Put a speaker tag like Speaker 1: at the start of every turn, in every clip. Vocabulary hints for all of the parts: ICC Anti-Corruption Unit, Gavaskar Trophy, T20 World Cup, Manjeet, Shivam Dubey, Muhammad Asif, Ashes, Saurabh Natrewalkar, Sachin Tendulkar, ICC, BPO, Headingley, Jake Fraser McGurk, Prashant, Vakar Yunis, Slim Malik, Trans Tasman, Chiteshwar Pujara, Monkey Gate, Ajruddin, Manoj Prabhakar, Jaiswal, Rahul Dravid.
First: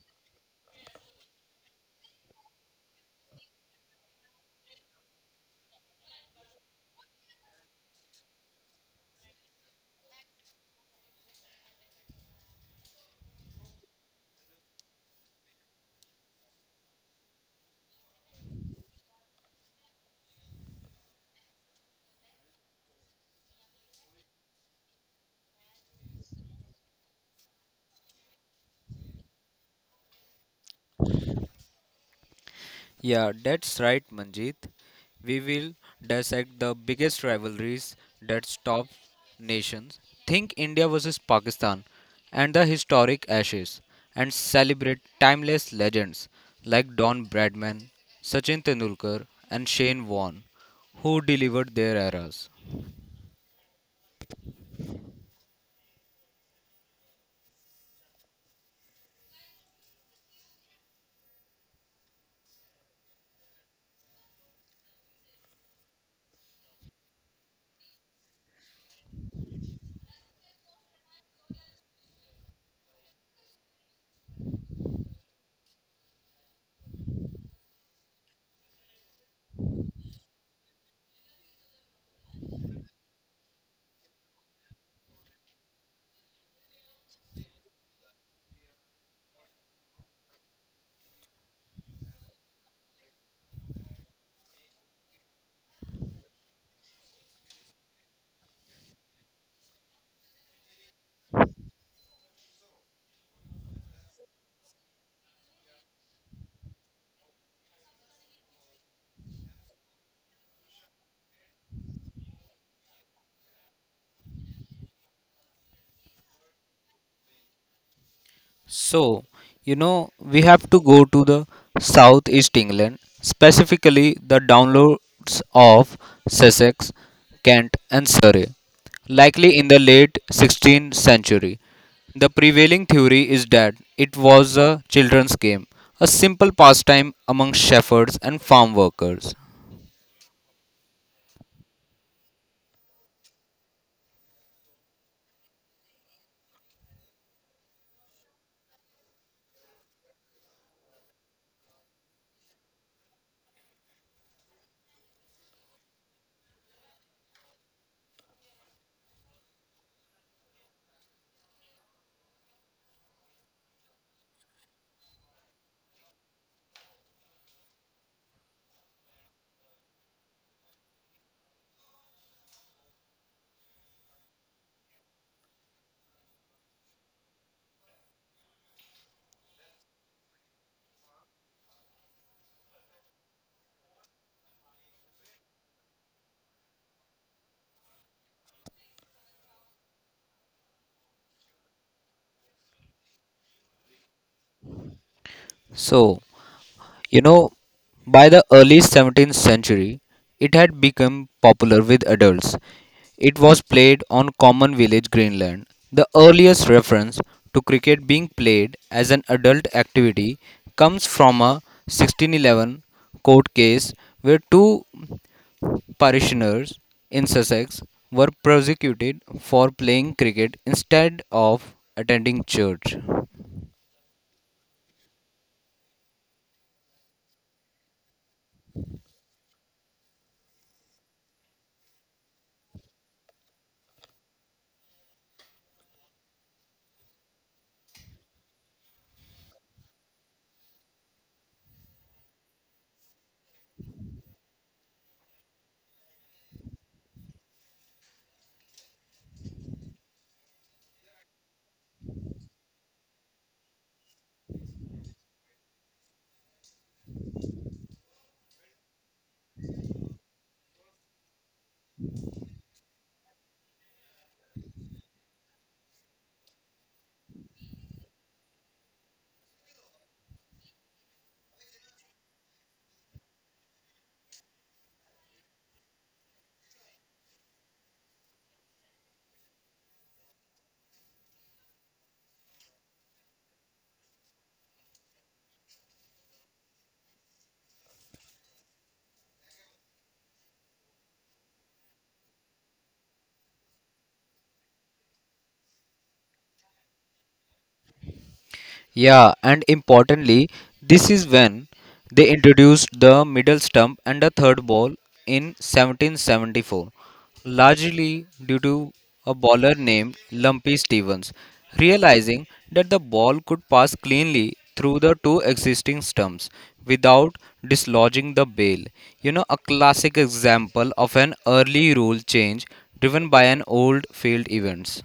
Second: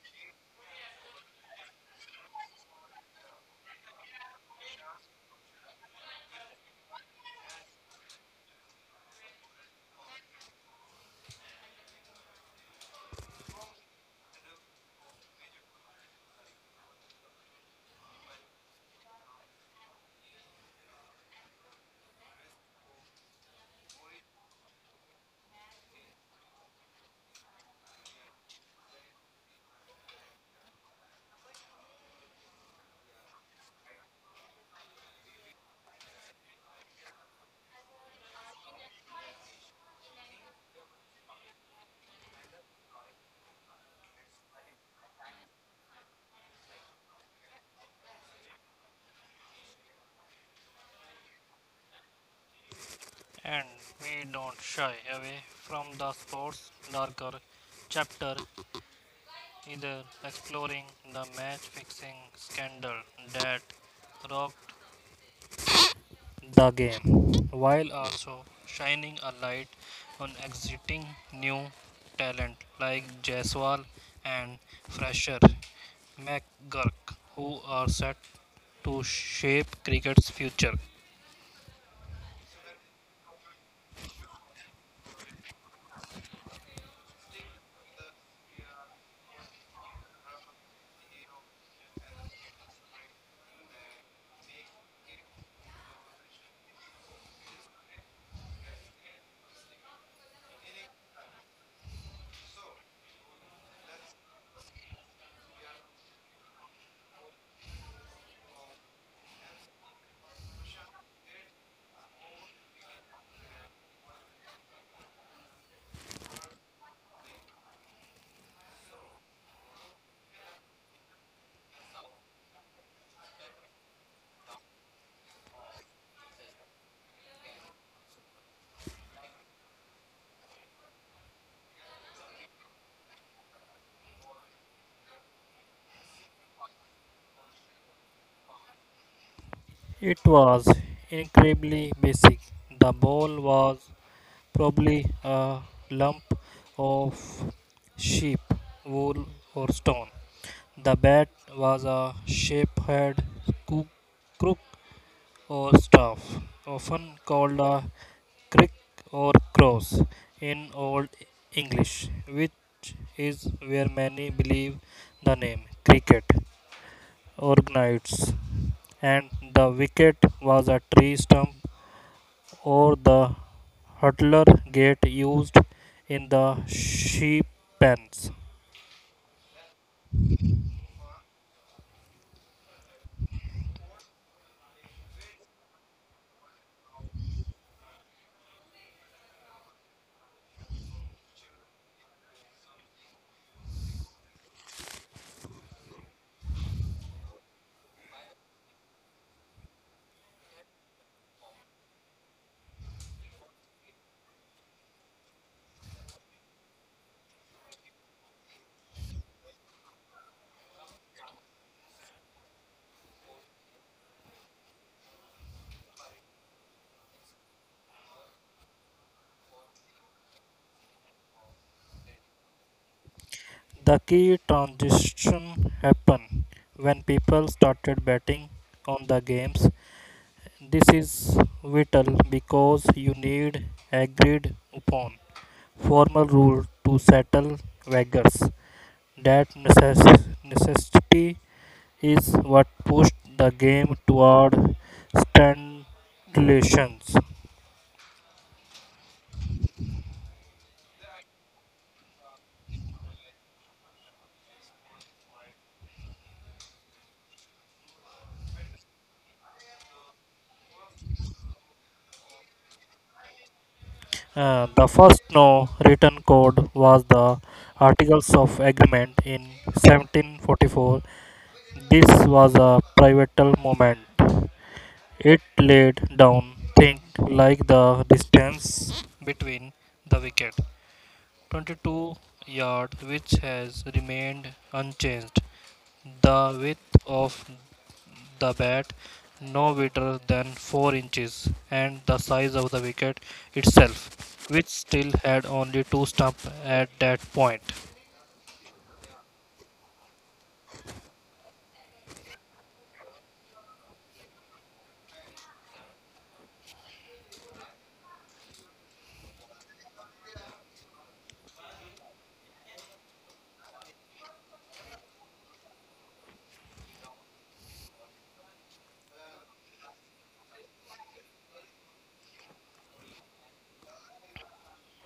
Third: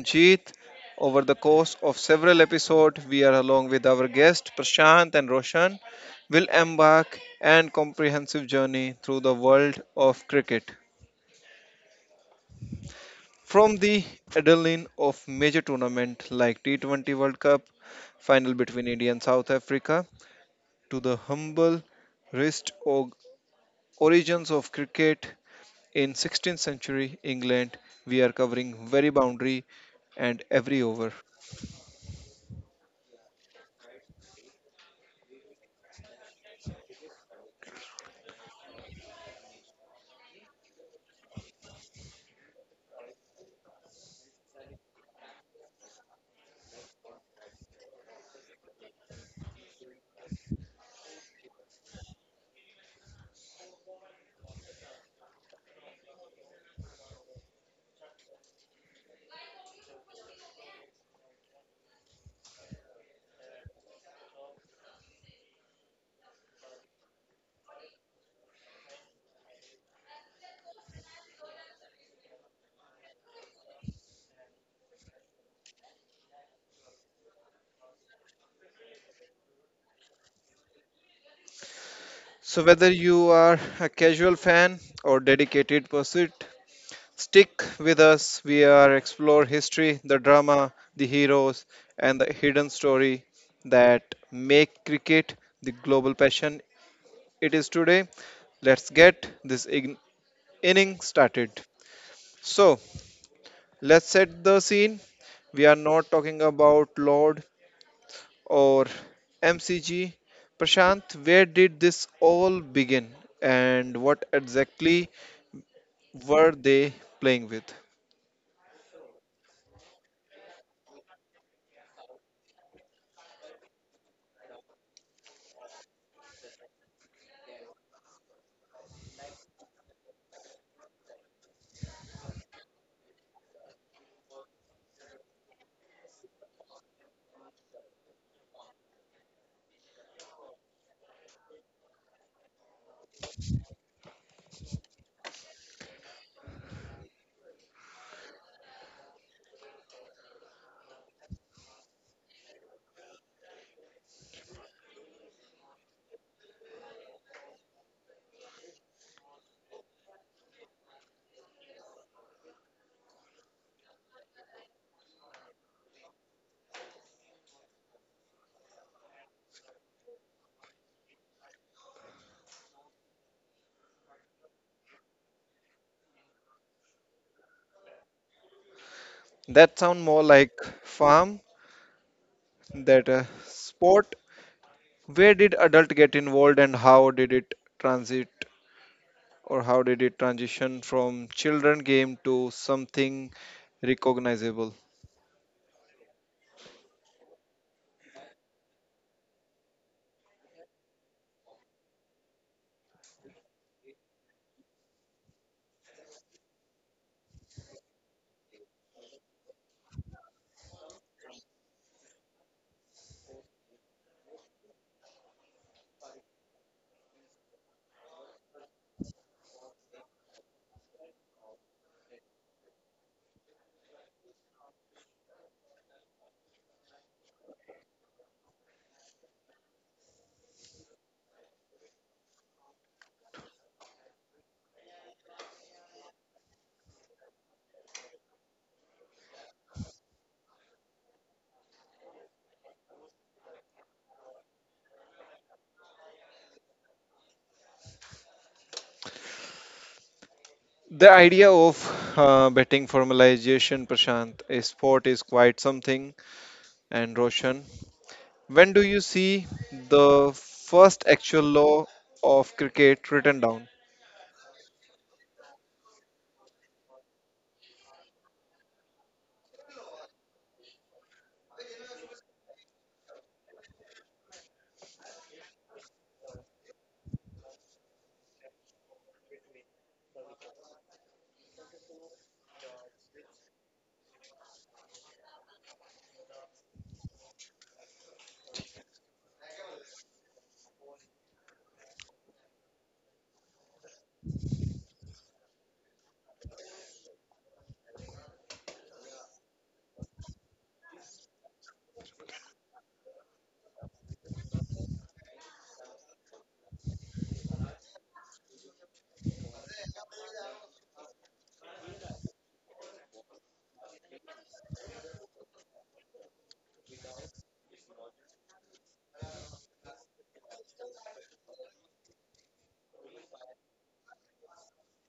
Speaker 1: Manjeet. Over the course of several episodes, we are along with our guests Prashant and Roshan will embark an comprehensive journey through the world of cricket. From the adrenaline of major tournament like T20 World Cup final between India and South Africa to the humble wrist origins of cricket in 16th century England, we are covering very boundary and every over.
Speaker 2: Yeah, that's right, Manjit. We will dissect the biggest rivalries that top nations. Think India versus Pakistan and the historic Ashes, and celebrate timeless legends like Don Bradman, Sachin Tendulkar, and Shane Warne, who delivered their eras.
Speaker 3: And we don't shy away from the sport's darker chapter, either exploring the match fixing scandal that rocked the game, while also shining a light on exiting new talent like Jaiswal and fresher McGurk who are set to shape cricket's future.
Speaker 1: So whether you are a casual fan or dedicated pursuit, stick with us. We are explore history, the drama, the heroes, and the hidden story that make cricket the global passion it is today. Let's get this inning started. So let's set the scene. We are not talking about Lord or MCG. Prashant, where did this all begin and what exactly were they playing with?
Speaker 2: So, we have to go to the southeast England, specifically the downloads of Sussex, Kent, and Surrey, likely in the late 16th century. The prevailing theory is that it was a children's game, a simple pastime among shepherds and farm workers.
Speaker 3: It was incredibly basic. The bowl was probably a lump of sheep, wool, or stone. The bat was a shape head coo- crook or staff, often called a crick or cross in Old English, which is where many believe the name cricket organites, and the wicket was a tree stump or the hurdler gate used in the sheep pens.
Speaker 1: That sound more like farm than a sport. Where did adult get involved and how did it transit transition from children game to something recognizable?
Speaker 2: So, You know, by the early 17th century, it had become popular with adults. It was played on common village Greenland. The earliest reference to cricket being played as an adult activity comes from a 1611 court case where two parishioners in Sussex were prosecuted for playing cricket instead of attending church.
Speaker 3: The key transition happened when people started betting on the games. This is vital because you need agreed upon formal rule to settle wagers. That necessity is what pushed the game toward stipulations.
Speaker 1: The idea of betting formalization, Prashant, a sport is quite something, and Roshan, when do you see the first actual law of cricket written down?
Speaker 3: The first no written code was the Articles of Agreement in 1744. This was a pivotal moment. It laid down think like the distance between the wicket, 22 yards, which has remained unchanged, the width of the bat, no wider than 4 inches, and the size of the wicket itself, which still had only two stumps at that point.
Speaker 2: Yeah, and importantly, this is when they introduced the middle stump and the third ball in 1774, largely due to a bowler named Lumpy Stevens realizing that the ball could pass cleanly through the two existing stumps without dislodging the bail. A classic example of an early rule change driven by an old field events.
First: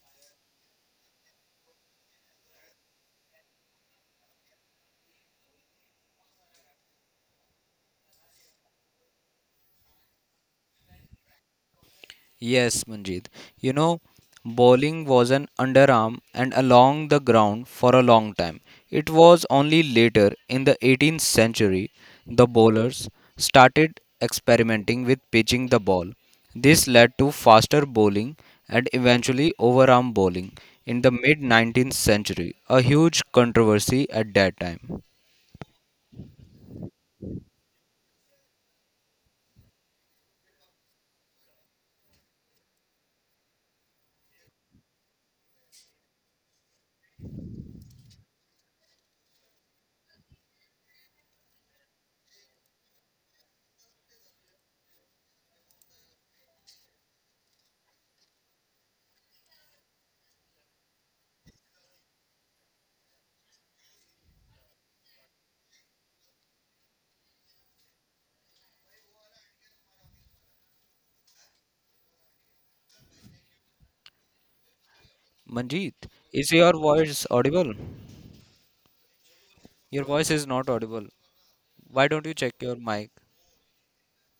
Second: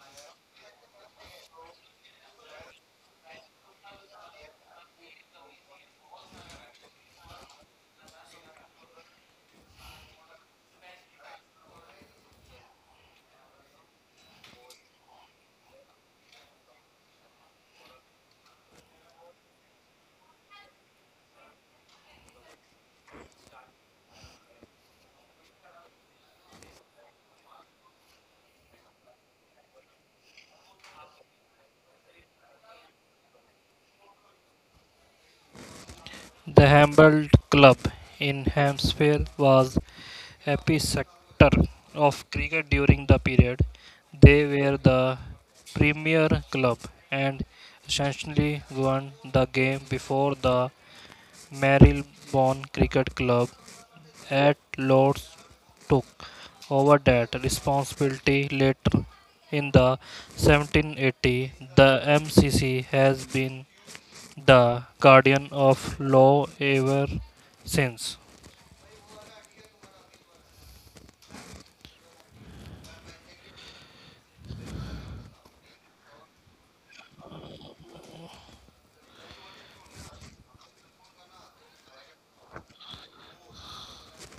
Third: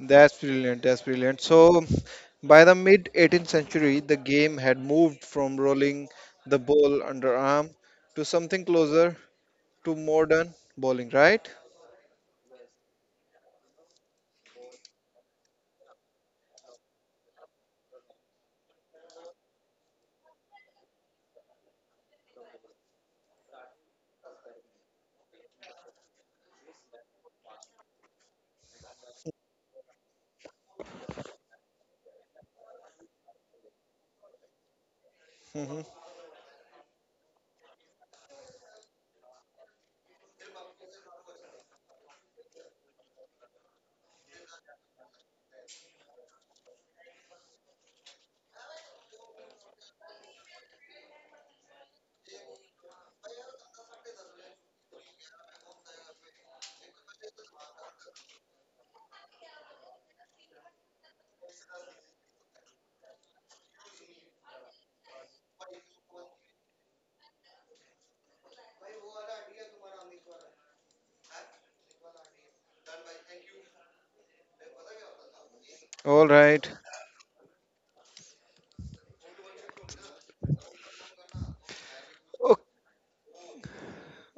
Speaker 1: That's brilliant. That's brilliant. So, by the mid 18th century, the game had moved from rolling the ball underarm to something closer to modern bowling, right?
Speaker 2: Yes, Manjeet. You know, Bowling was an underarm and along the ground for a long time. It was only later in the 18th century the bowlers started experimenting with pitching the ball. This led to faster bowling and eventually overarm bowling in the mid 19th century, a huge controversy at that time.
Speaker 1: Hmm.
Speaker 3: The Humboldt Club in Hampshire was epicenter of cricket during the period. They were the premier club and essentially won the game before the Marylebone Cricket Club at Lord's took over that responsibility later in the 1780. The MCC has been the guardian of law ever since.
Speaker 2: Manjeet,
Speaker 1: All
Speaker 2: is
Speaker 1: right.
Speaker 2: your voice audible? Your voice is not audible. Why don't you check
Speaker 1: Okay.
Speaker 2: your mic?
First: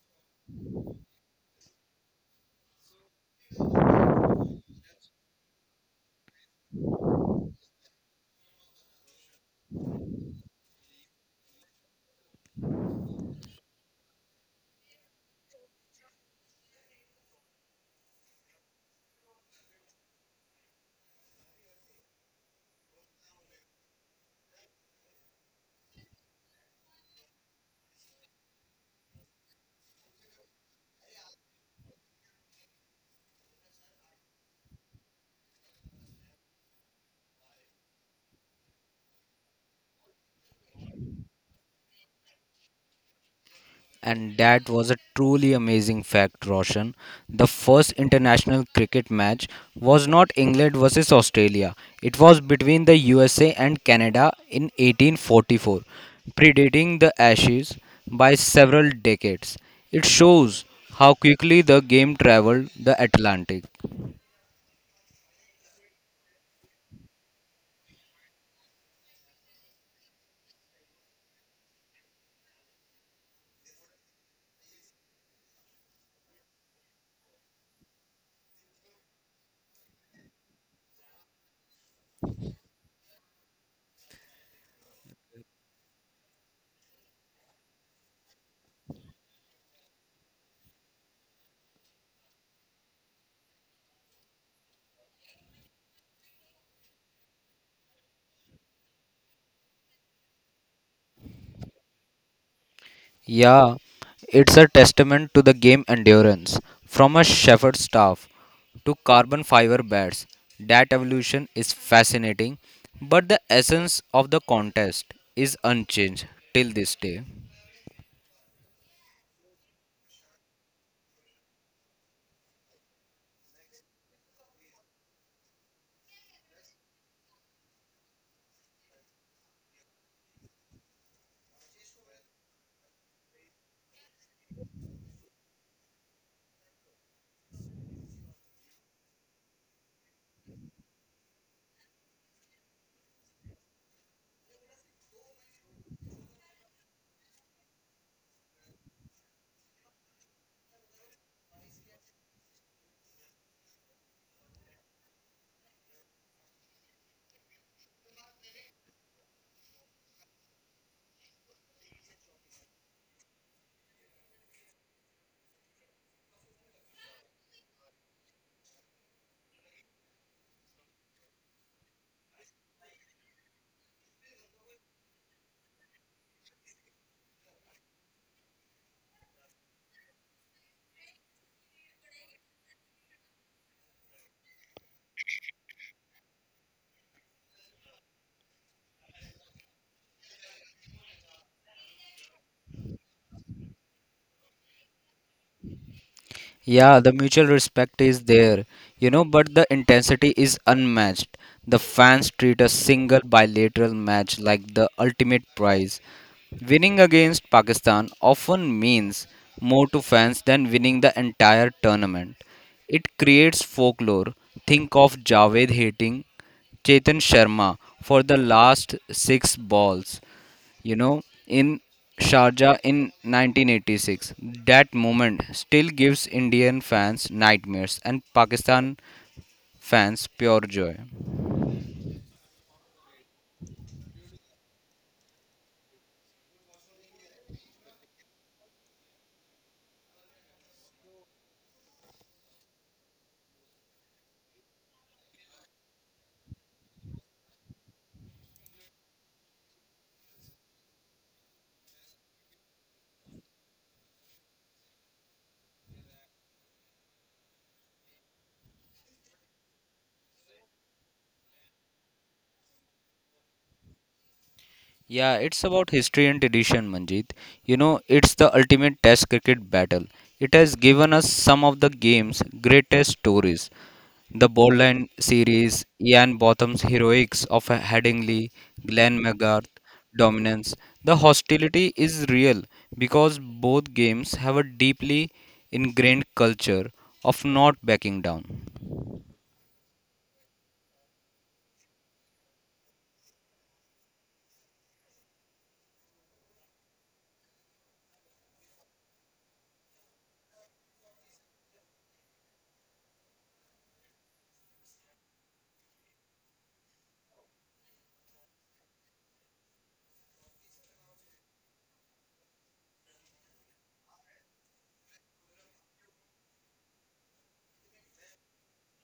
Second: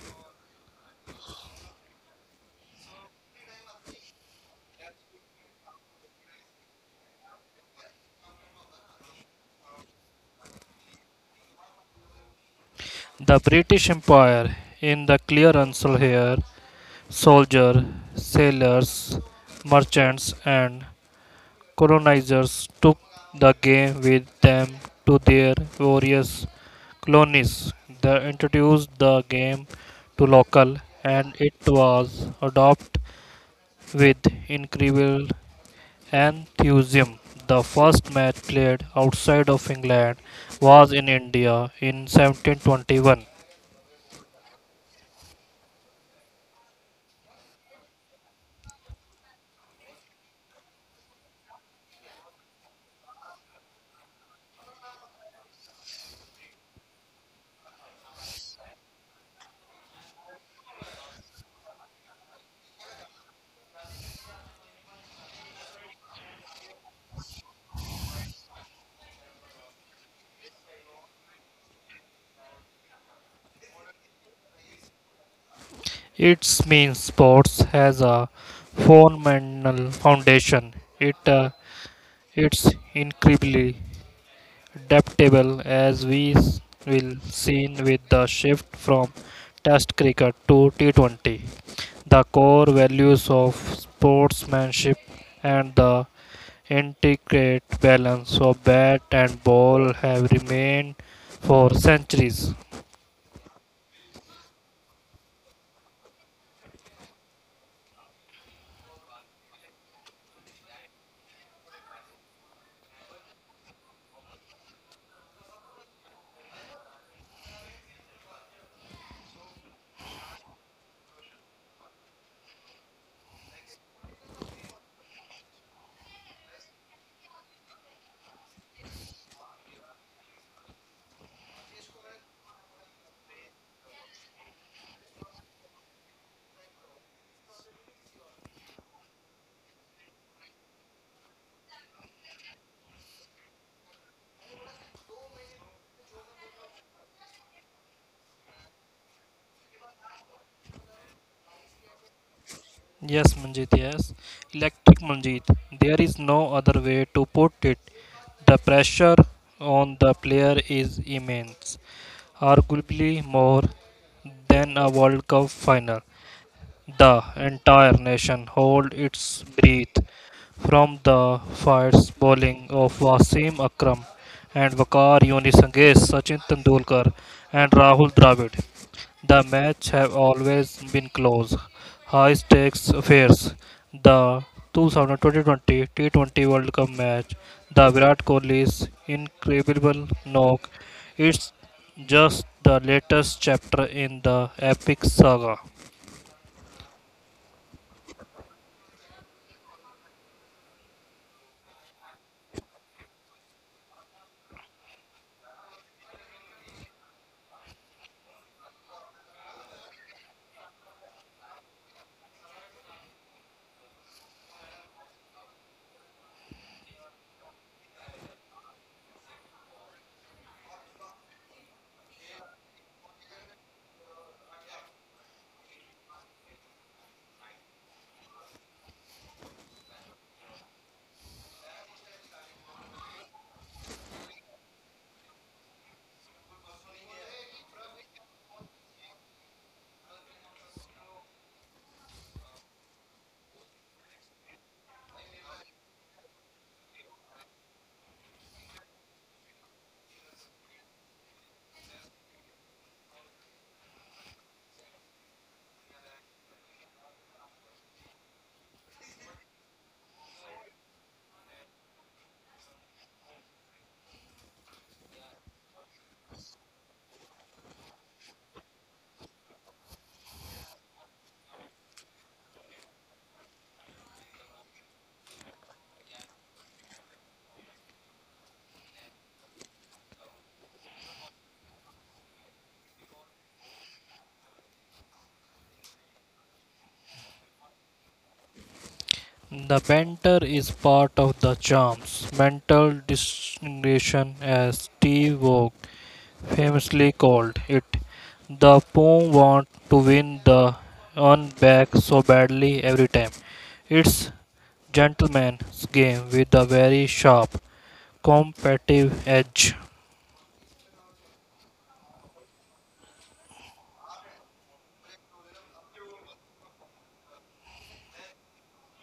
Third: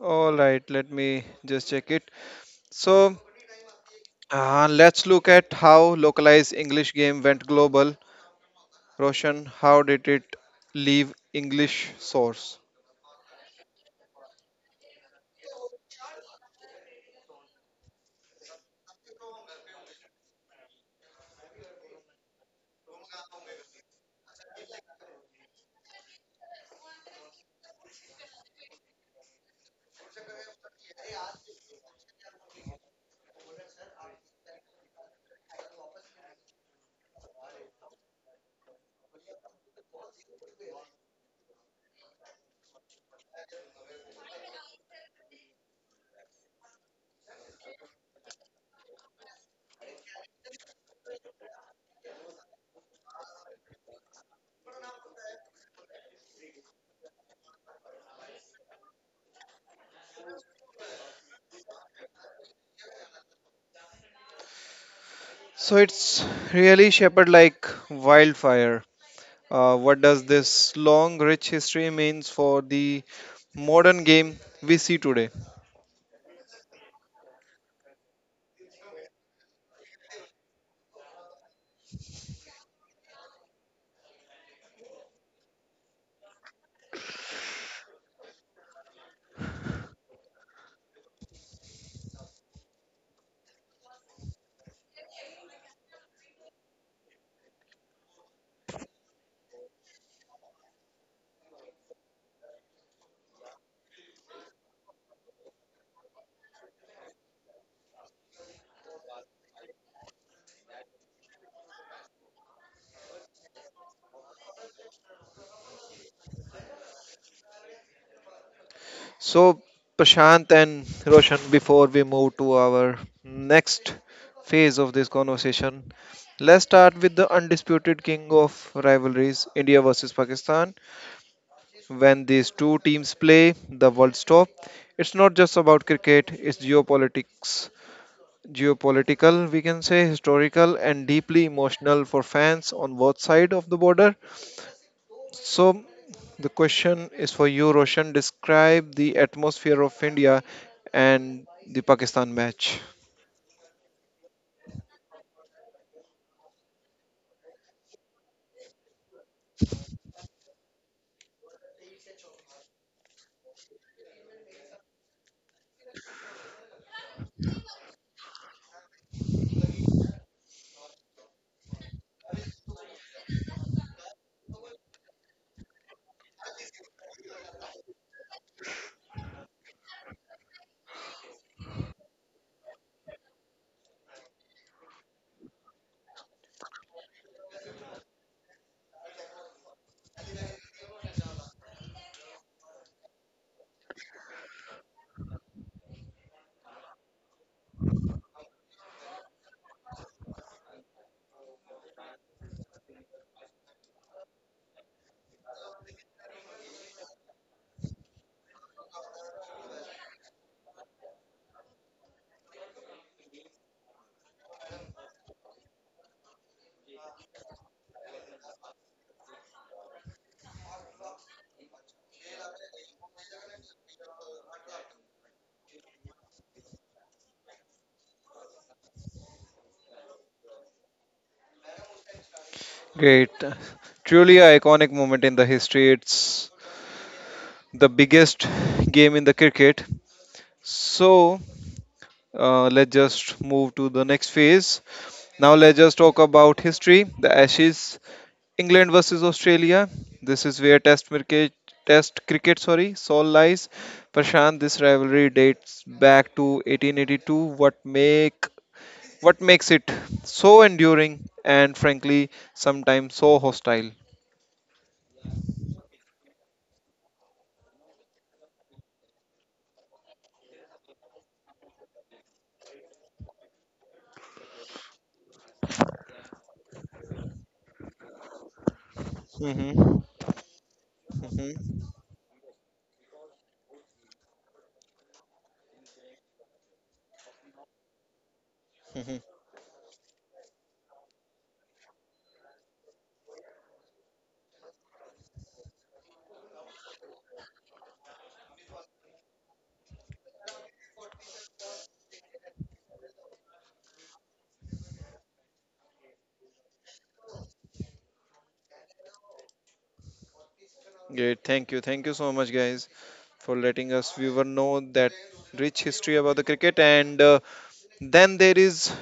Speaker 1: All right. Let me just check it. So, let's look at how localized English game went global. Roshan, how did it leave English source?
Speaker 3: The British Empire, in the clear answer here, soldiers, sailors, merchants, and colonizers took the game with them to their various colonies. They introduced the game to local, and it was adopted with incredible enthusiasm. The first match played outside of England was in India in 1721.
Speaker 2: And that was a truly amazing fact, Roshan. The first international cricket match was not England versus Australia, it was between the USA and Canada in 1844, predating the Ashes by several decades. It shows how quickly the game traveled the Atlantic.
Speaker 1: So it's really shepherd like wildfire. What does this long, rich history means for the modern game we see today?
Speaker 3: Its means sports has a phenomenal foundation. It It's incredibly adaptable as we will see with the shift from Test cricket to T20. The core values of sportsmanship and the intricate balance of bat and ball have remained for centuries.
Speaker 2: Yeah, it's a testament to the game endurance. From a shepherd's staff to carbon fiber bats, that evolution is fascinating, but the essence of the contest is unchanged till this day.
Speaker 1: So Prashant and Roshan, before we move to our next phase of this conversation, let's start with the undisputed king of rivalries, India versus Pakistan. When these two teams play, the world stop. It's not just about cricket; it's geopolitics. Geopolitical, we can say, historical, and deeply emotional for fans on both sides of the border. So, the question is for you, Roshan. Describe the atmosphere of India and the Pakistan match.
Speaker 3: Yes, Manjit, yes. Electric Manjit, there is no other way to put it. The pressure on the player is immense, arguably more than a World Cup final. The entire nation hold its breath from the fierce bowling of Wasim Akram and Vakar Yunis against Sachin Tendulkar and Rahul Dravid. The match have always been close, high stakes affairs. The 2020 T20 World Cup match, the Virat Kohli's incredible knock, it's just the latest chapter in the epic saga.
Speaker 2: Yeah, the mutual respect is there, but the intensity is unmatched. The fans treat a single bilateral match like the ultimate prize. Winning against Pakistan often means more to fans than winning the entire tournament. It creates folklore. Think of Javed hating Chetan Sharma for the last six balls you know, in Sharjah in 1986. That moment still gives Indian fans nightmares and Pakistan fans pure joy.
Speaker 1: Great. Truly an iconic moment in the history. It's the biggest game in the cricket. So, let's just move to the next phase. Now, let's just talk about history, the Ashes England versus Australia. This is where Test cricket, soul lies. Prashant, this rivalry dates back to 1882. What make what makes it so enduring and frankly sometimes so hostile?
Speaker 2: Yeah, it's about history and tradition, Manjit. It's the ultimate test cricket battle. It has given us some of the game's greatest stories. The Bowline series, Ian Botham's heroics of Headingley, Glenn McGrath
Speaker 1: Hmm. Hmm.
Speaker 2: dominance. The hostility is real because both games have a deeply ingrained culture of not backing down.
Speaker 1: Hmm.
Speaker 3: The banter is part of the charms. Mental distinction, as T. Vogue famously called it. The poem want to win the on back so badly every time. It's gentleman's game with a very sharp, competitive edge.
Speaker 1: Great. Thank you. Thank you so much, guys, for letting us viewer know that rich history about the cricket. And then there is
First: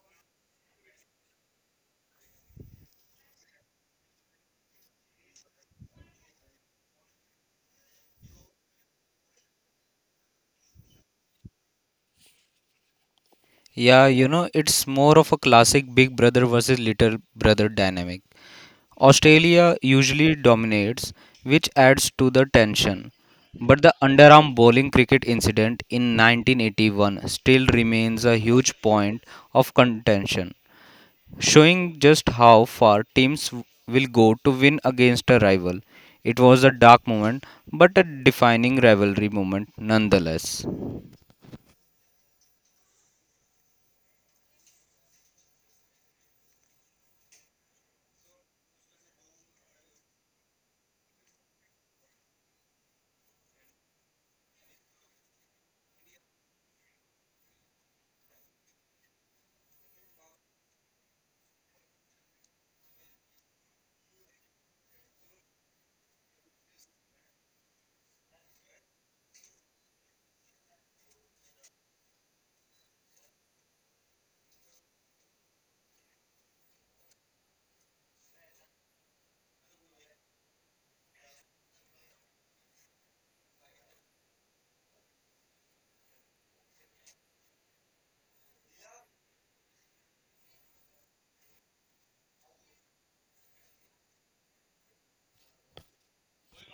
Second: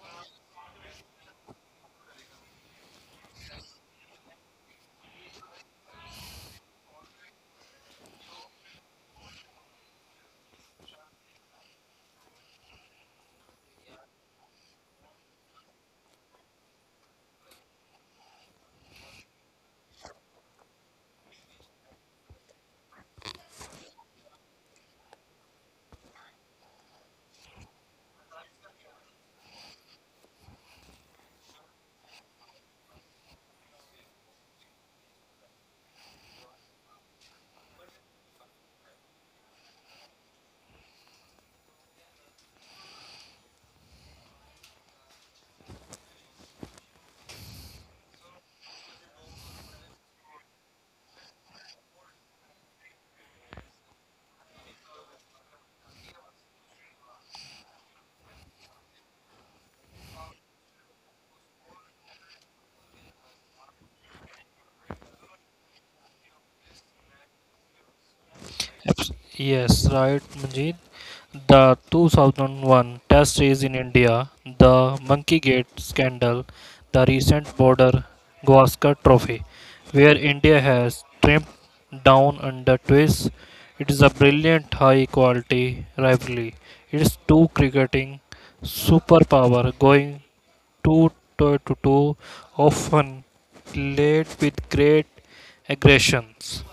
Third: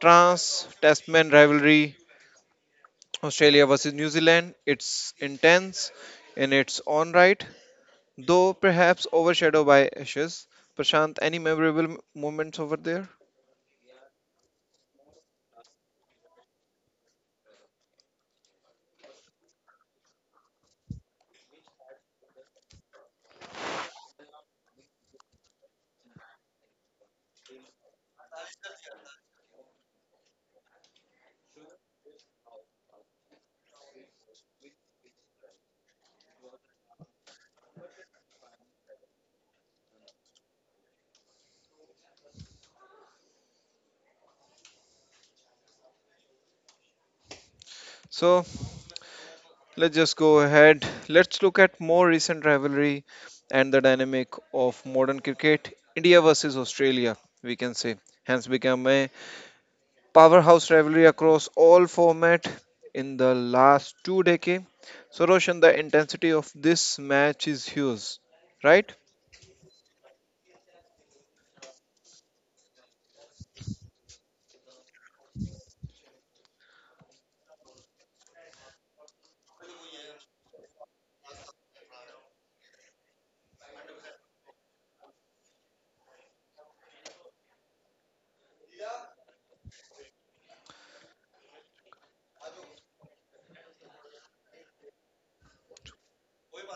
Speaker 1: Trans Tasman rivalry, Australia versus New Zealand, it's intense in its own right, though perhaps overshadowed by Ashes. Prashant, any memorable moments over there?
Speaker 2: Yeah, it's more of a classic big brother versus little brother dynamic. Australia usually dominates, which adds to the tension. But the underarm bowling cricket incident in 1981 still remains a huge point of contention, showing just how far teams will go to win against a rival. It was a dark moment, but a defining rivalry moment nonetheless.
Speaker 1: So let's just go ahead. Let's look at more recent rivalry and the dynamic of modern cricket. India versus Australia, we can say, hence become a powerhouse rivalry across all format in the last two decades. So Roshan, the intensity of this match is huge, right?
Speaker 3: Yes, right, Manjeet. The 2001 test race in India, the Monkey Gate scandal, the recent border Gavaskar Trophy, where India has trimmed down under twists. It is a brilliant high quality rivalry. It's two cricketing superpower going two to two, often played with great aggressions.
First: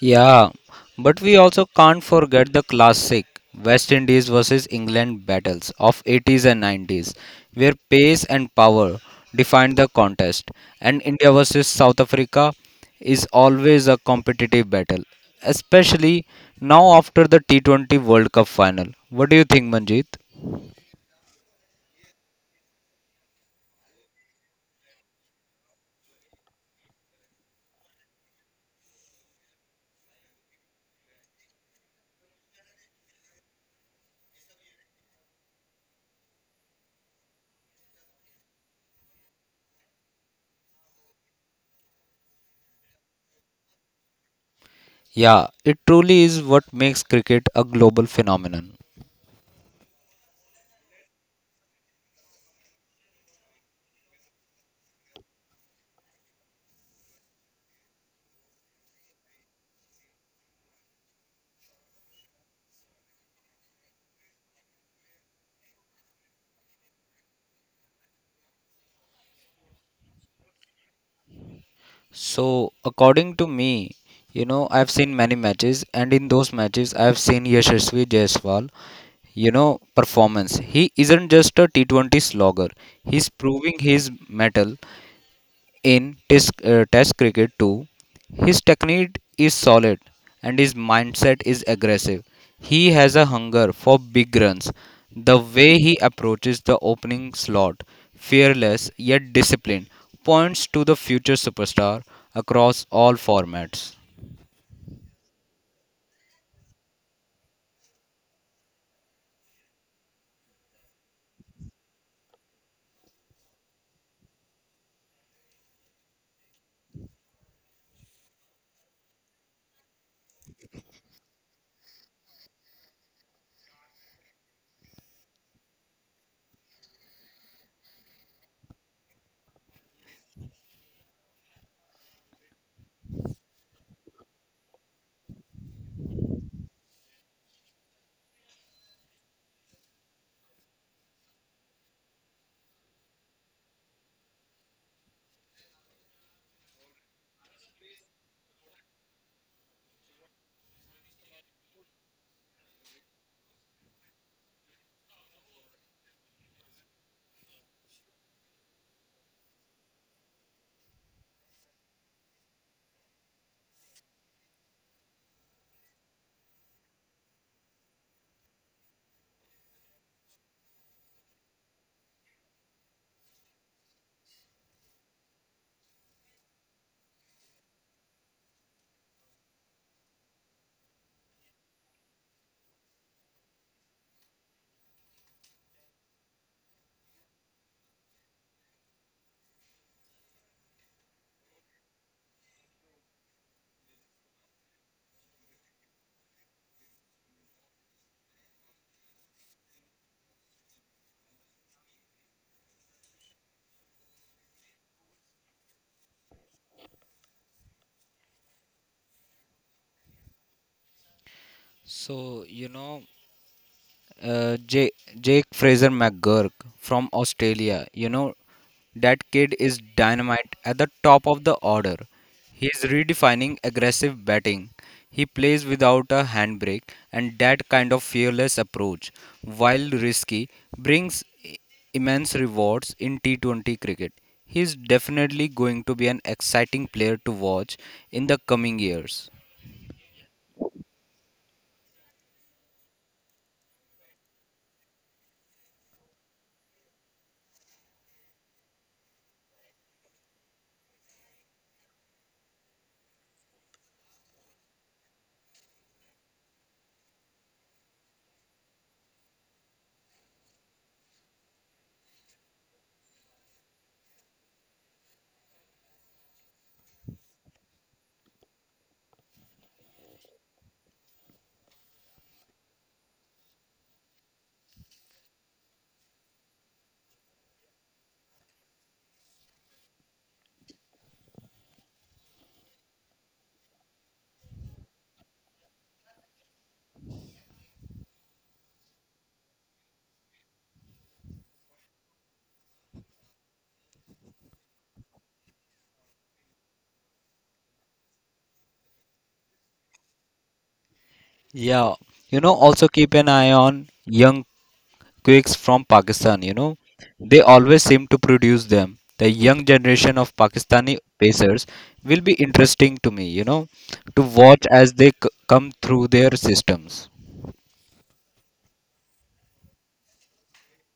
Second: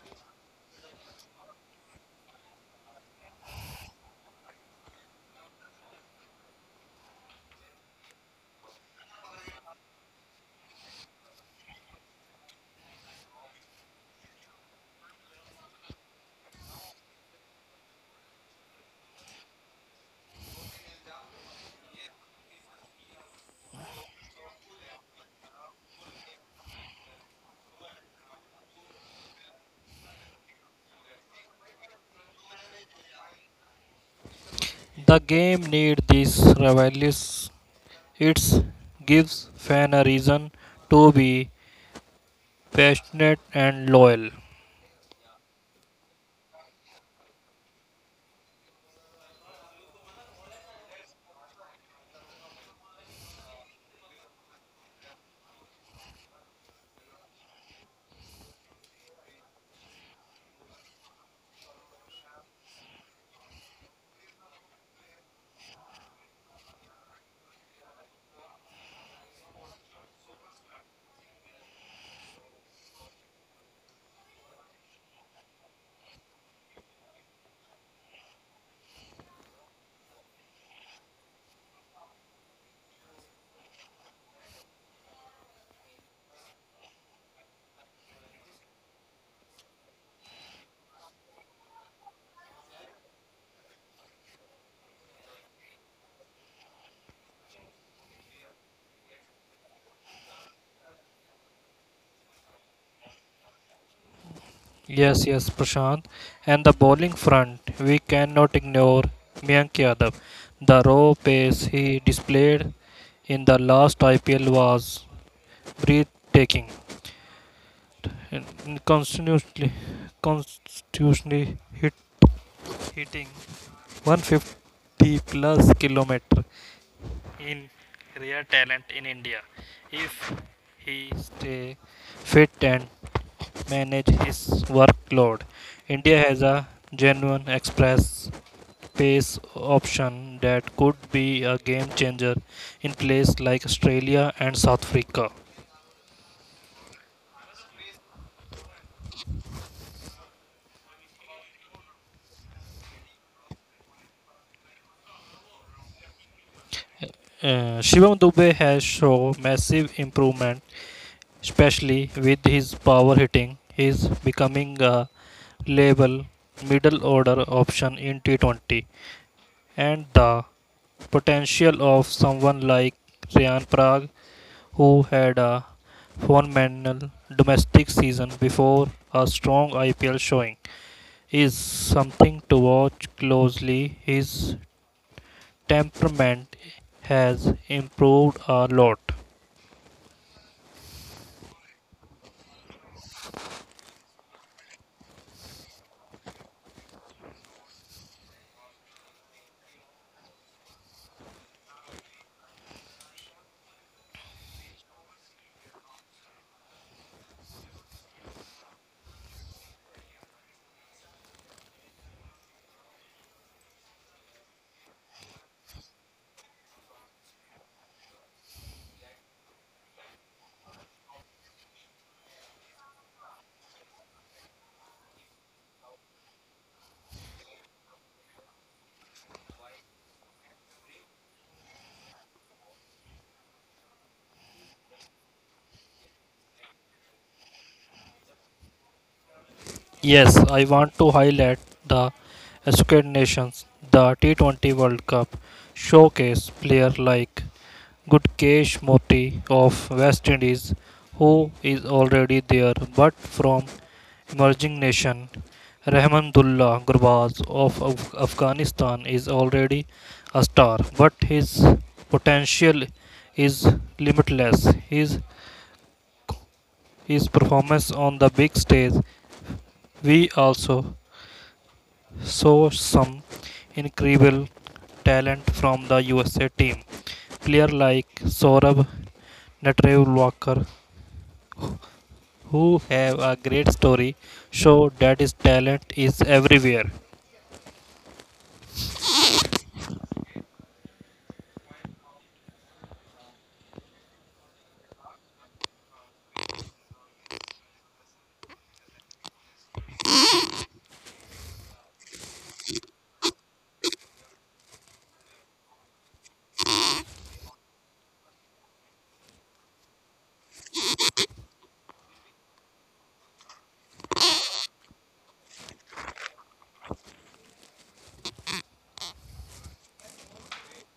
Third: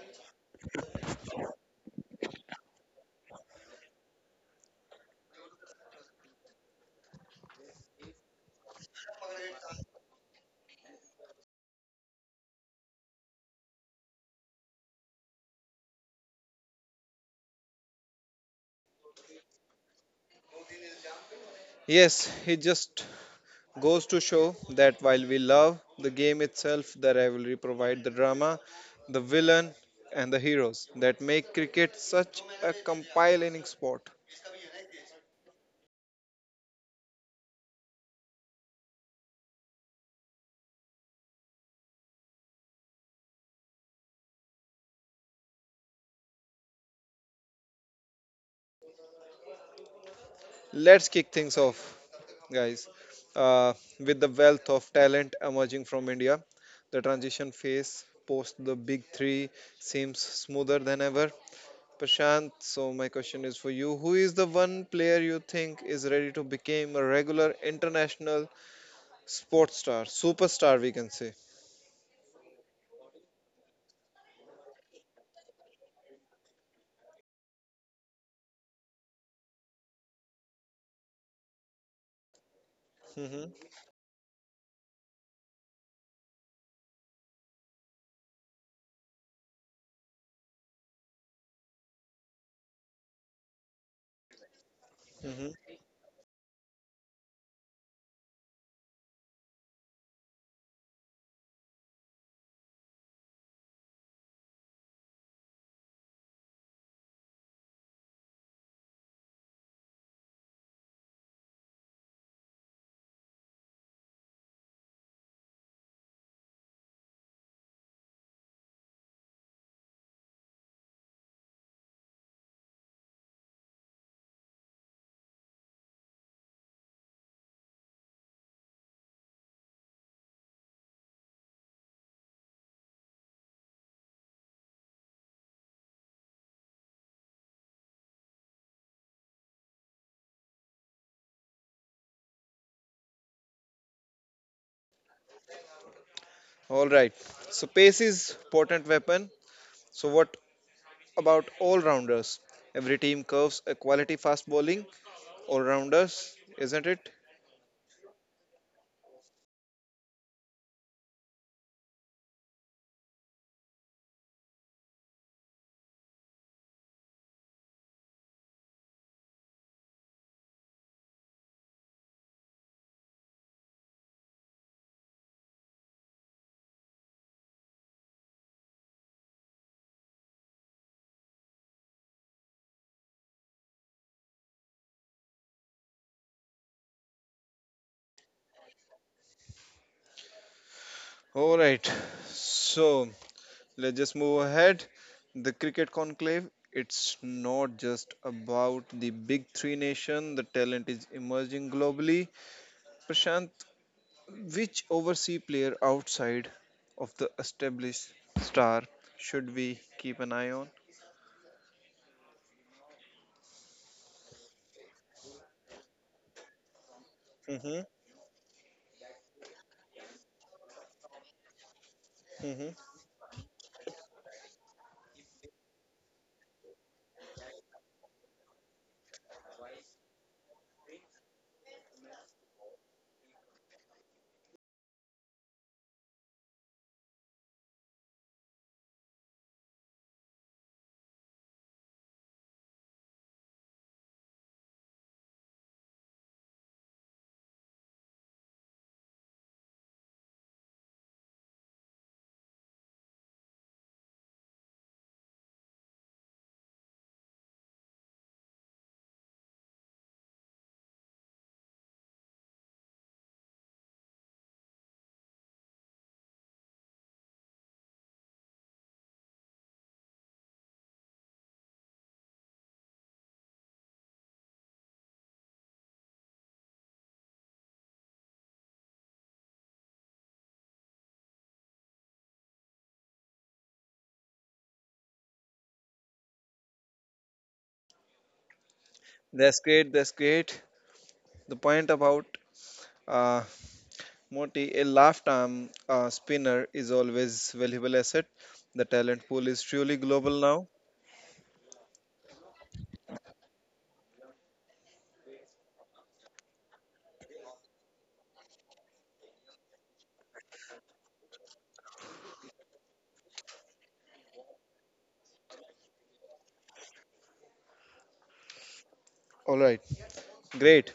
Speaker 2: Yeah, but we also can't forget the classic West Indies versus England battles of 80s and 90s, where pace and power defined the contest, and India versus South Africa is always a competitive battle, especially now after the T20 World Cup final. What do you think, Manjeet?
Speaker 1: Yes, it just goes to show that while we love the game itself, the rivalry provide the drama, the villain, and the heroes that make cricket such a compelling sport.
Speaker 3: The game needs these rivalries. It gives fans a reason to be passionate and loyal.
Speaker 2: Yeah, it truly is what makes cricket a global phenomenon.
Speaker 1: Let's kick things off, guys. Uh, with the wealth of talent emerging from India, the transition phase post the big three seems smoother than ever. Prashant, so my question is for you: Who is the one player you think is ready to become a regular international? Sports star, superstar, we can say.
Speaker 2: So, according to me, I've seen many matches, and in those matches, I've seen Yashasvi Jaiswal, you know, performance. He isn't just a T20 slogger, he's
Speaker 1: Hmm.
Speaker 2: proving his metal in test cricket too, his technique is solid and his mindset is aggressive. He has a hunger for big runs. The
Speaker 1: Hmm.
Speaker 2: way he approaches the opening slot, fearless yet disciplined, points to the future superstar across all formats.
Speaker 3: Yes, yes, Prashant. And the bowling front, we cannot ignore Mayank Yadav. The raw pace he displayed in the last IPL was breathtaking. And Constantly, constitutionally hit, hitting 150 plus kilometer in rare talent in India. If he stay fit and manage his workload, India has a genuine express pace option that could be a game changer in places like Australia and South Africa.
Speaker 1: All right. So pace is potent weapon. So what about all rounders? Every team curves a quality fast bowling all rounders, isn't it?
Speaker 3: Shivam Dubey has shown massive improvement, especially with his power hitting. He is becoming a label middle order option in T20, and the potential of someone like Ryan Prague, who had a phenomenal domestic season before a strong IPL showing, is something to watch closely. His temperament has improved a lot.
Speaker 1: All right. So let's just move ahead. The cricket conclave. It's not just about the big three nation. The talent is emerging globally. Prashant, which overseas player outside of the established star should we keep an eye on?
Speaker 2: So, uh, J- Jake Fraser McGurk from
Speaker 1: Hmm.
Speaker 2: Australia. That kid is dynamite at the top of the order. He
Speaker 1: Hmm.
Speaker 2: is redefining aggressive batting. He plays without a handbrake, and that kind of fearless approach, while risky, brings immense rewards in T20 cricket. He is definitely going to be an exciting player to watch in the coming years.
Speaker 3: Yes, I want to highlight the Squid Nations. The T20 World Cup showcase player like Gutkesh Moti of West Indies, who is already there, but from emerging nation. Rahmanullah Gurbaz of Afghanistan is already a star, but his potential is limitless. His performance on the big stage. We also saw some incredible talent from the USA team. Players like Saurabh Natrewalkar, who have a great story, show that his talent is everywhere.
Speaker 1: That's great. That's great. The point about uh, Moti, a left arm spinner is always valuable asset. The talent pool is truly global now.
Speaker 2: Yeah, also keep an eye on young quakes from Pakistan, They always seem to produce them. The young generation of Pakistani pacers will be interesting to me, to watch as they come through their systems.
Speaker 1: All right, great.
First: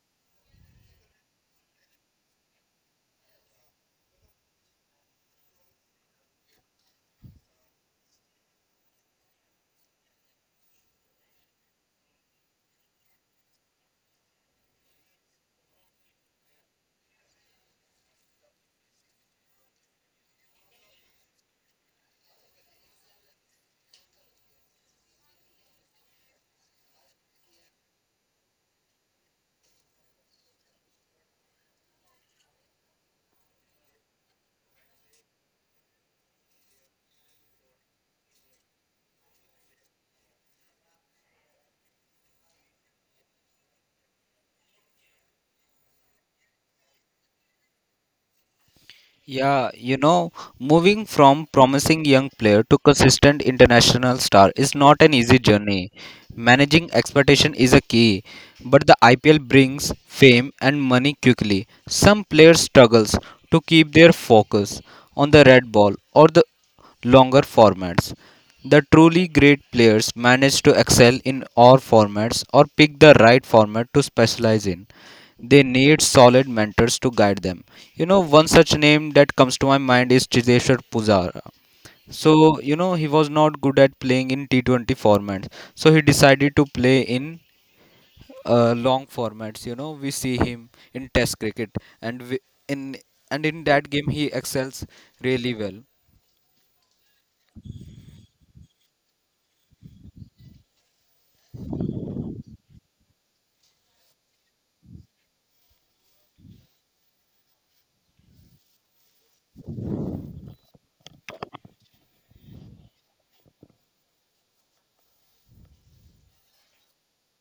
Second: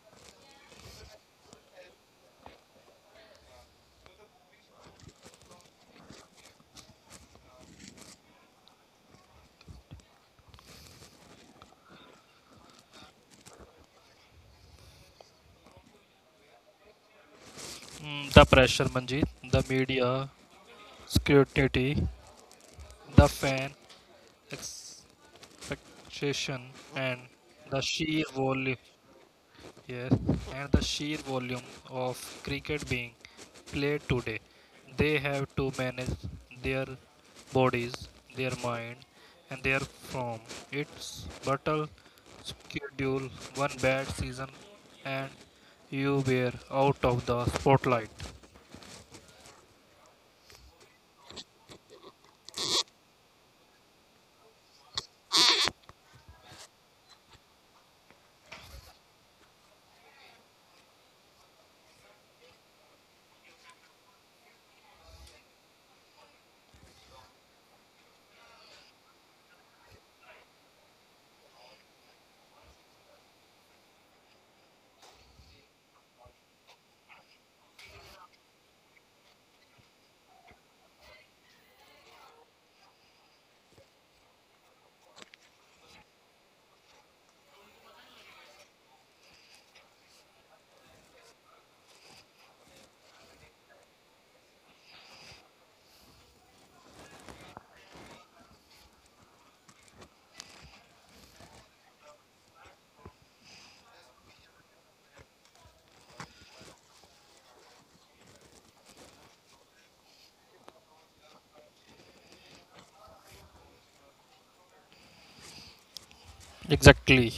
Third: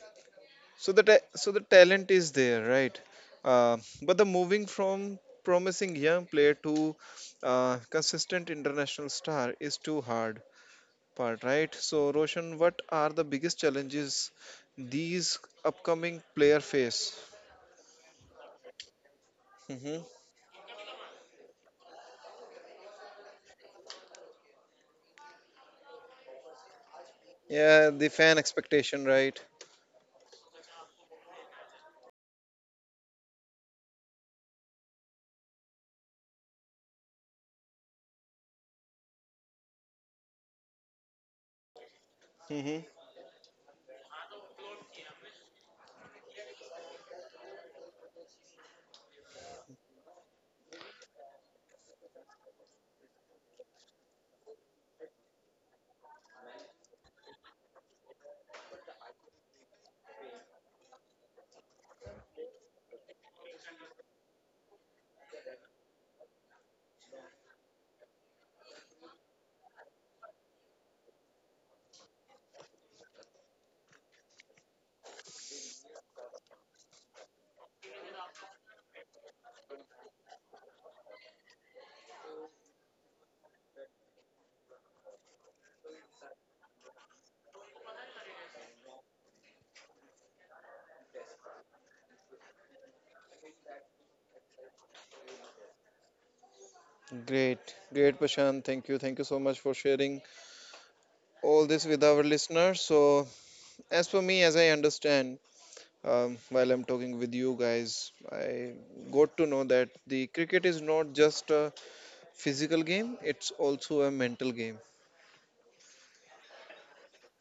Speaker 1: So so the talent is there, right? But the moving from promising young player to consistent international star is too hard part, right? So, Roshan, what are the biggest challenges these upcoming player face?
Speaker 3: Mm, the pressure, Manjeet, the
Speaker 1: Hmm.
Speaker 3: media, scrutiny, the fan expectation, and the
Speaker 1: Yeah, the fan expectation, right?
Speaker 3: yes, and the sheer volume of cricket being played today, they have to manage their bodies, their mind, and their form. It's battle
Speaker 1: Hmm.
Speaker 3: schedule, one bad season, and you were out of the spotlight.
Speaker 2: Yeah, moving from promising young player to consistent international star is not an easy journey. Managing expectation is a key, but the IPL brings fame and money quickly. Some players struggles to keep their focus on the red ball or the longer formats. The truly great players manage to excel in all formats or pick the right format to specialize in. They need solid mentors to guide them. One such name that comes to my mind is Chiteshwar Pujara. So, he was not good at playing in T20 formats. So he decided to play in long formats. You know, we see him in Test cricket and we, in and in that game he excels really well.
Speaker 1: Great, great, Prashant. Thank you so much for sharing all this with our listeners. So, as for me, as I understand, while I'm talking with you guys, I got to know that the cricket is not just a physical game; it's also a mental game.
Speaker 3: Exactly.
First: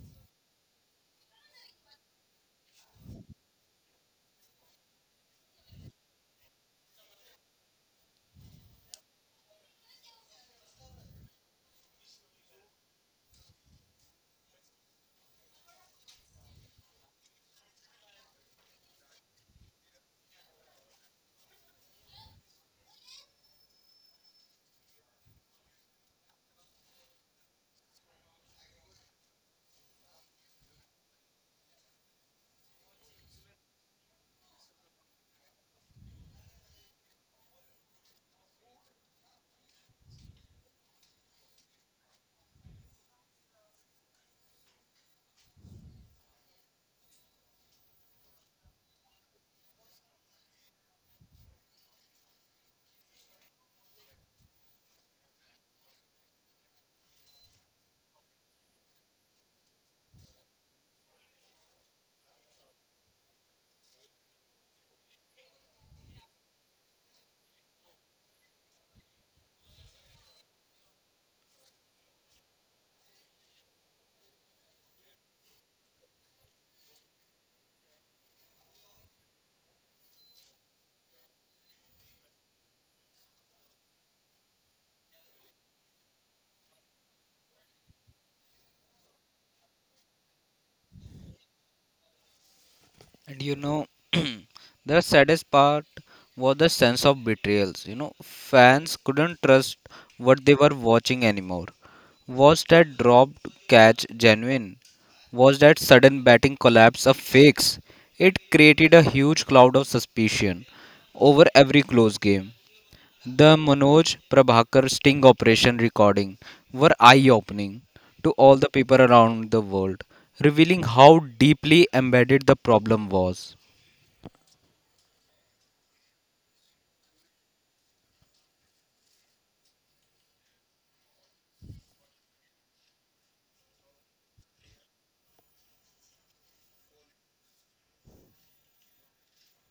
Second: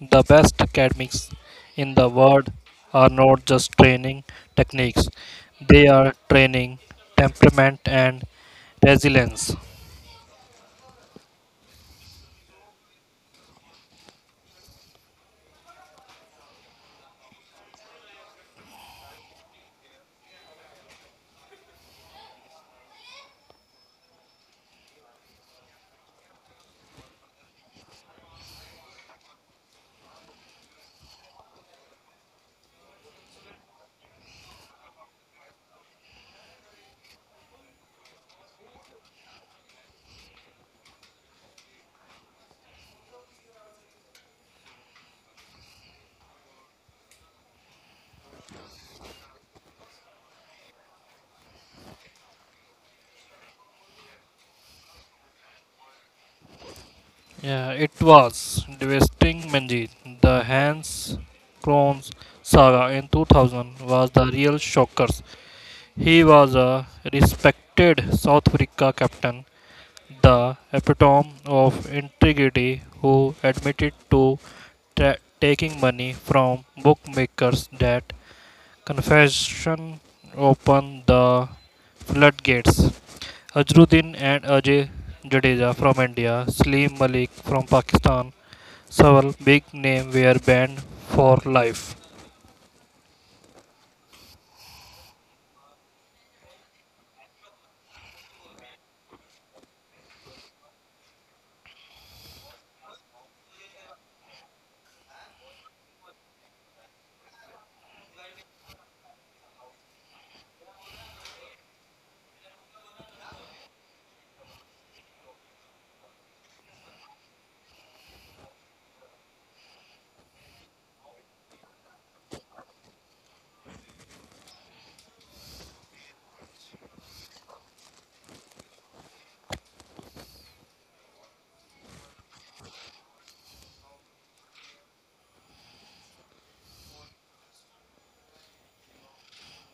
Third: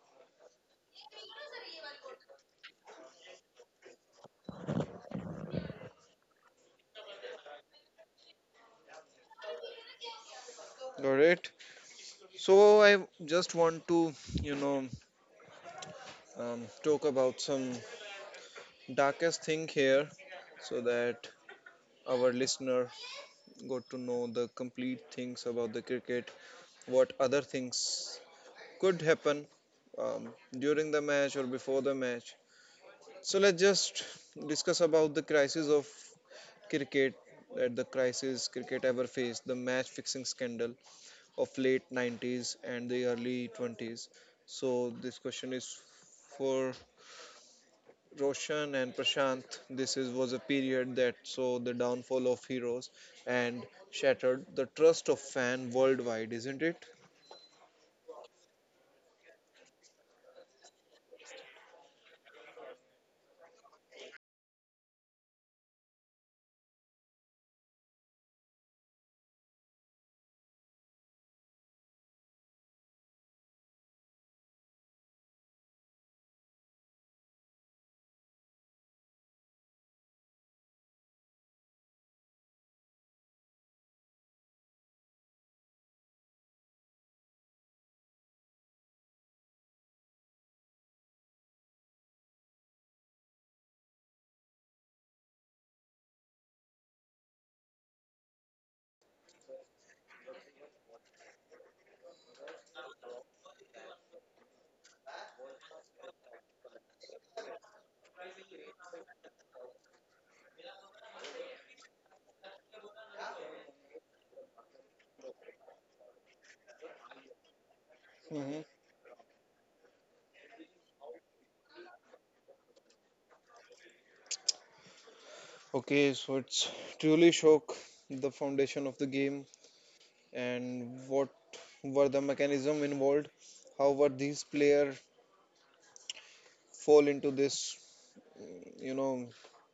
Speaker 3: The best academics in the world are not just training techniques, they are training temperament and resilience.
Speaker 1: All right. So I just want to, you know, talk about some darkest thing here so that our listener got to know the complete things about the cricket, what other things could happen um, during the match or before the match, so let's just discuss about the crisis of cricket, that the crisis cricket ever faced, the match fixing scandal of late 90s and the early 20s. So this question is for Roshan and Prashant, this, is, was a period that saw the downfall of heroes and shattered the trust of fan worldwide, isn't it?
Speaker 3: Yeah, it was devastating, Manjeet. The Hans Krohn's saga in 2000 was the real shockers. He was a respected South Africa captain, the epitome of integrity, who admitted to taking money from bookmakers. That confession opened the floodgates. Ajruddin and Ajay Jadeja from India, Slim Malik from Pakistan, several big names were banned for life.
Speaker 2: And the saddest part was the sense of betrayals. Fans couldn't trust what they were watching anymore. Was that dropped catch genuine? Was that sudden batting collapse a fix? It created a huge cloud of suspicion over every close game. The Manoj Prabhakar sting operation recording were eye opening to all
Speaker 1: Hmm.
Speaker 2: the people around the world, revealing how deeply embedded the problem was.
Speaker 1: Okay, so it's truly shook the foundation of the game, and what were the mechanism involved? How were these players fall into this, you know,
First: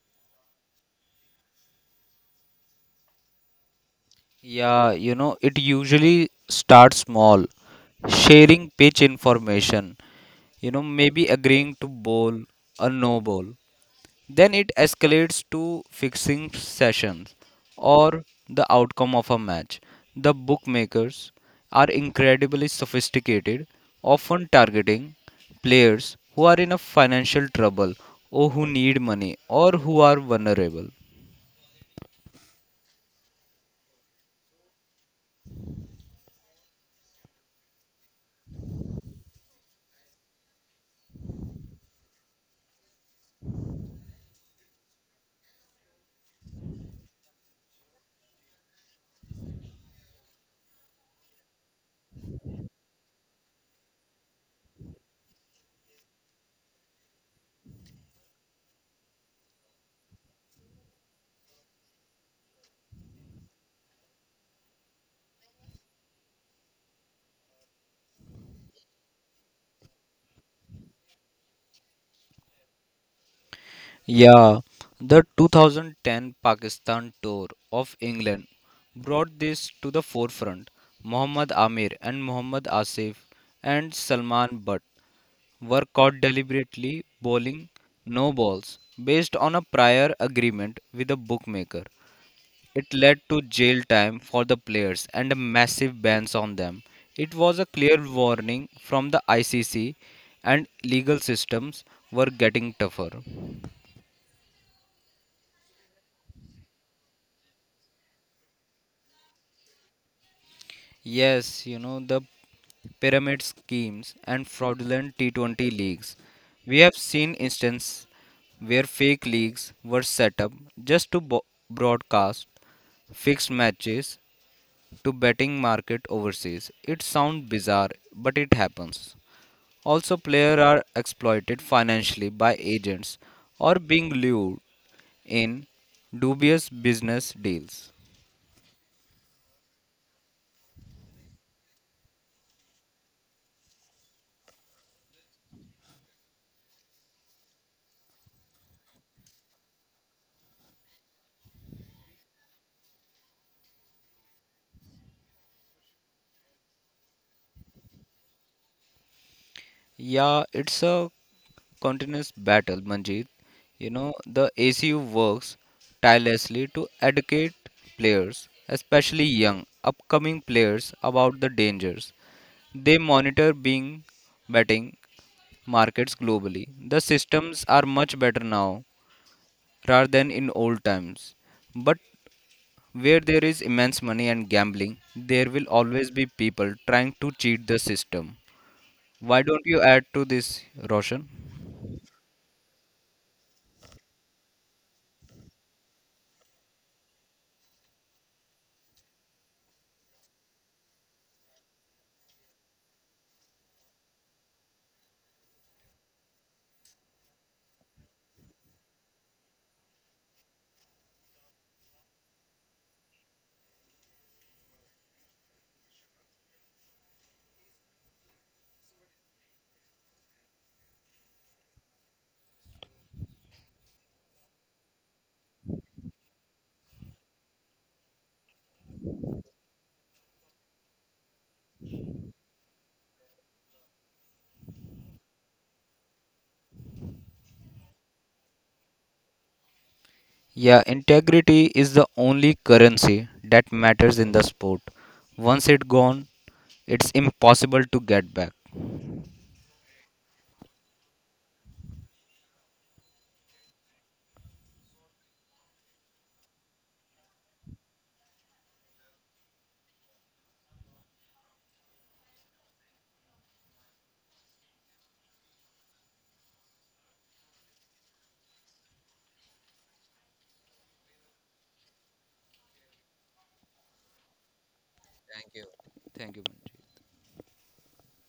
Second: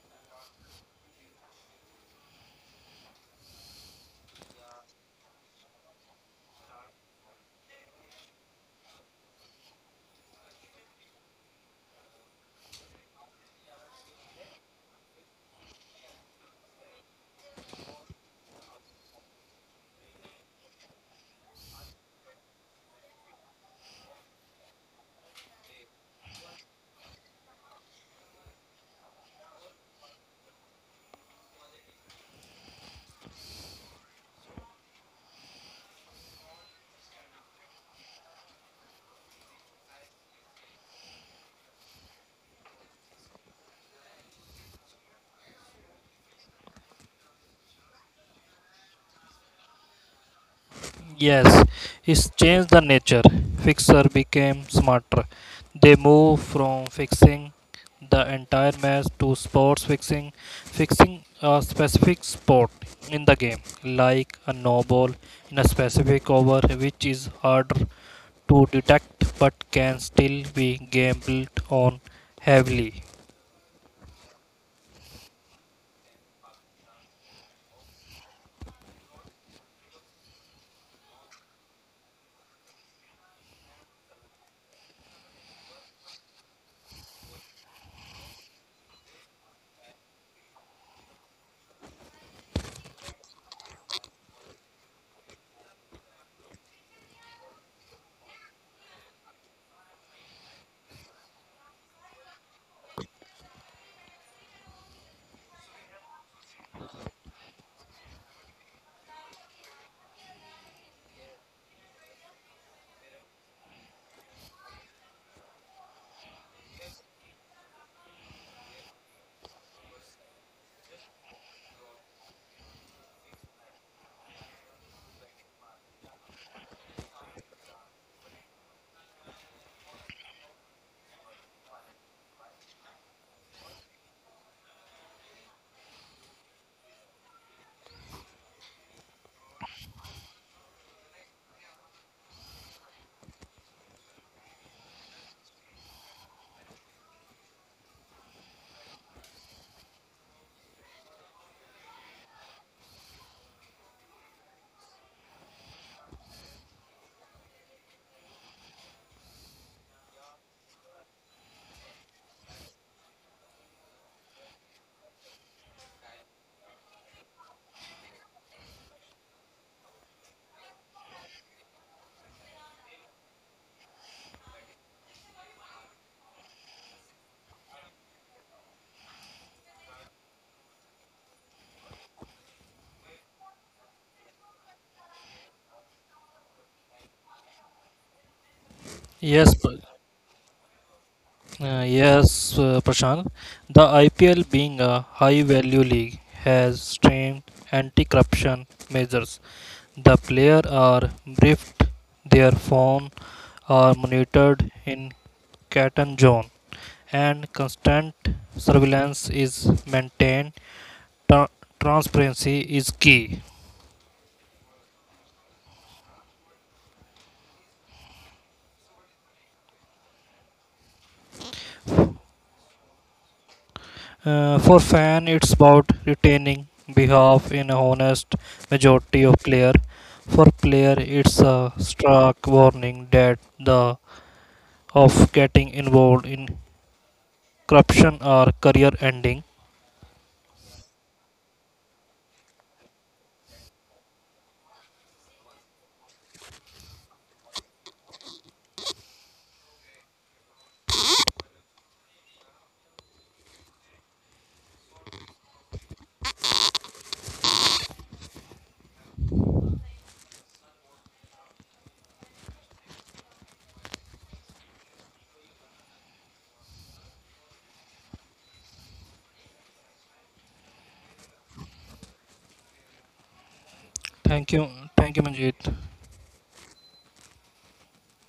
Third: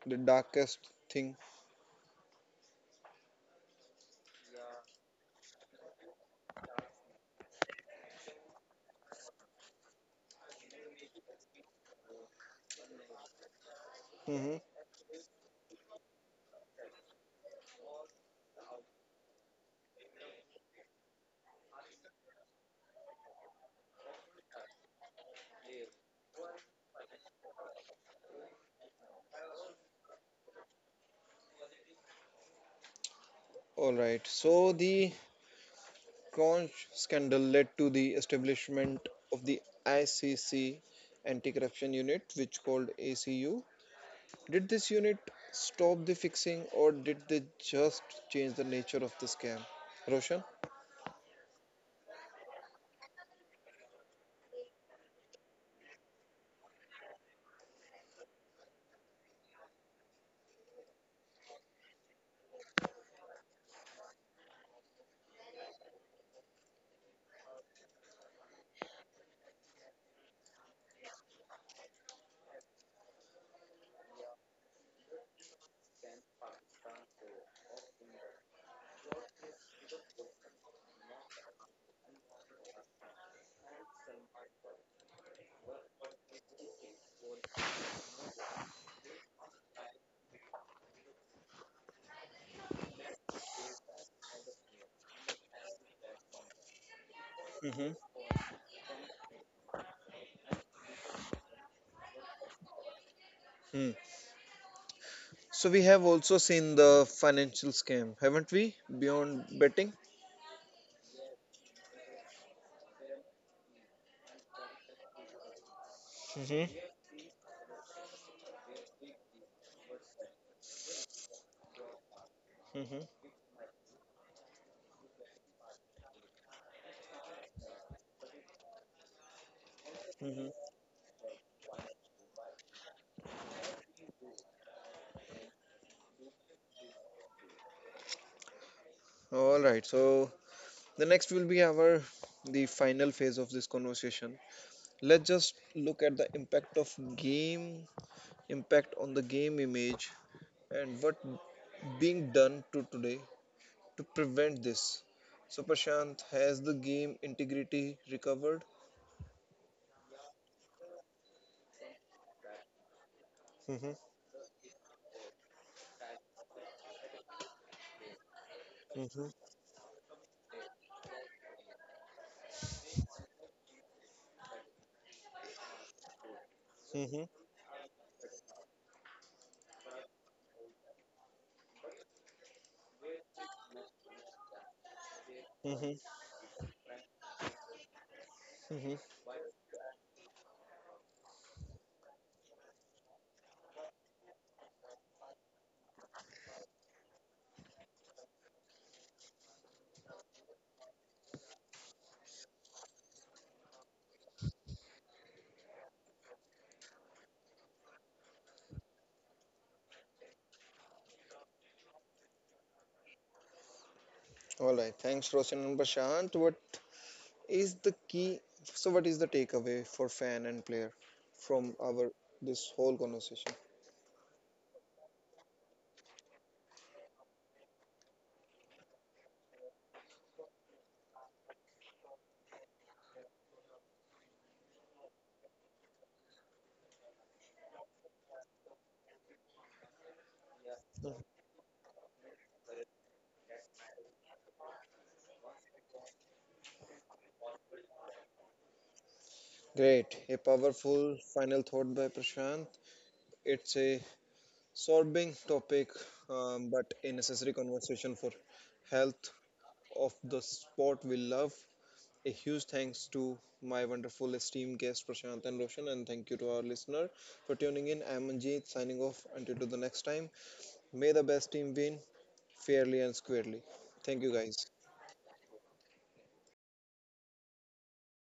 Speaker 1: the darkest thing?
Speaker 2: Yeah, it usually starts small, sharing pitch information, maybe agreeing to bowl a no bowl.
Speaker 1: Hmm.
Speaker 2: Then it escalates to fixing sessions or the outcome of a match. The bookmakers are incredibly sophisticated, often targeting players who are in a financial trouble or who need money or who are vulnerable.
Speaker 1: All right. So the Conch scandal led to the establishment of the ICC Anti-Corruption Unit, which called ACU. Did this unit stop the fixing or did they just change the nature of the scam? Roshan?
Speaker 3: Yes, it's changed the nature. Fixer became smarter. They moved from fixing the entire match to sports fixing, fixing a specific sport in the game, like a no ball in a specific over, which is harder to detect but can still be gambled on heavily.
Speaker 2: Yeah, the 2010 Pakistan tour of England brought this to the forefront. Muhammad Amir and Muhammad Asif and Salman Butt were caught deliberately bowling no balls based on a prior agreement with a bookmaker. It led to jail time for the players and a massive bans on them. It was a
Speaker 1: Hmm.
Speaker 2: clear warning from the ICC and legal systems were getting tougher.
Speaker 1: Hmm. So we have also seen the financial scam, haven't we? Beyond betting.
Speaker 2: Yes, the pyramid schemes and fraudulent T20 leagues. We
Speaker 1: Hmm.
Speaker 2: have seen instances where fake leagues were set up just to broadcast
Speaker 1: Hmm.
Speaker 2: fixed matches to betting market overseas. It sounds bizarre, but it happens. Also,
Speaker 1: Hmm.
Speaker 2: players are exploited financially by agents or being lured in dubious business deals.
Speaker 1: All right. So the next will be our the final phase of this conversation. Let's just look at the impact of game, impact on the game image, and what being done to today to prevent this. So Prashant, has the game integrity recovered?
Speaker 2: Yeah, it's a continuous battle, Manjeet.
Speaker 1: Mhm.
Speaker 2: The ACU works tirelessly to educate players, especially
Speaker 1: Mhm.
Speaker 2: young, upcoming players, about the dangers. They monitor being betting markets globally. The
Speaker 1: Mhm.
Speaker 2: systems are much better now rather than in old times. But where there is immense money and gambling, there will
Speaker 1: Mhm.
Speaker 2: always be people trying to cheat the system.
Speaker 1: Mhm.
Speaker 2: Why
Speaker 3: Yes,
Speaker 2: don't
Speaker 3: but
Speaker 2: you add to this, Roshan?
Speaker 3: Yes, Prashant, the IPL, being a high value league, has strained anti corruption measures. The players are briefed, their phones are monitored in Catan zone, and constant surveillance is maintained. Tra- transparency is key.
Speaker 1: All right, thanks Roshan and Prashant. What is the key, so what is the takeaway for fan and player from our this whole conversation?
Speaker 3: For fan, it's about retaining behalf in a honest majority of player. For player, it's a stark warning that the of getting involved in corruption or career ending.
Speaker 2: Yeah, integrity is the only currency that matters in the sport. Once it's gone, it's impossible to get back.
Speaker 1: Great, a powerful final thought by Prashant. It's a sorbing topic, but a necessary conversation for health of the sport we love. A huge thanks to my wonderful esteemed guest Prashant and Roshan, and thank you to our listener for tuning in. I'm Manjeet signing off until to the next time. May the best team win fairly and squarely. Thank you,
Speaker 3: Thank
Speaker 1: guys.
Speaker 3: you,
Speaker 2: Thank you.
Speaker 3: Manjeet.
Speaker 2: Thank you. Manju.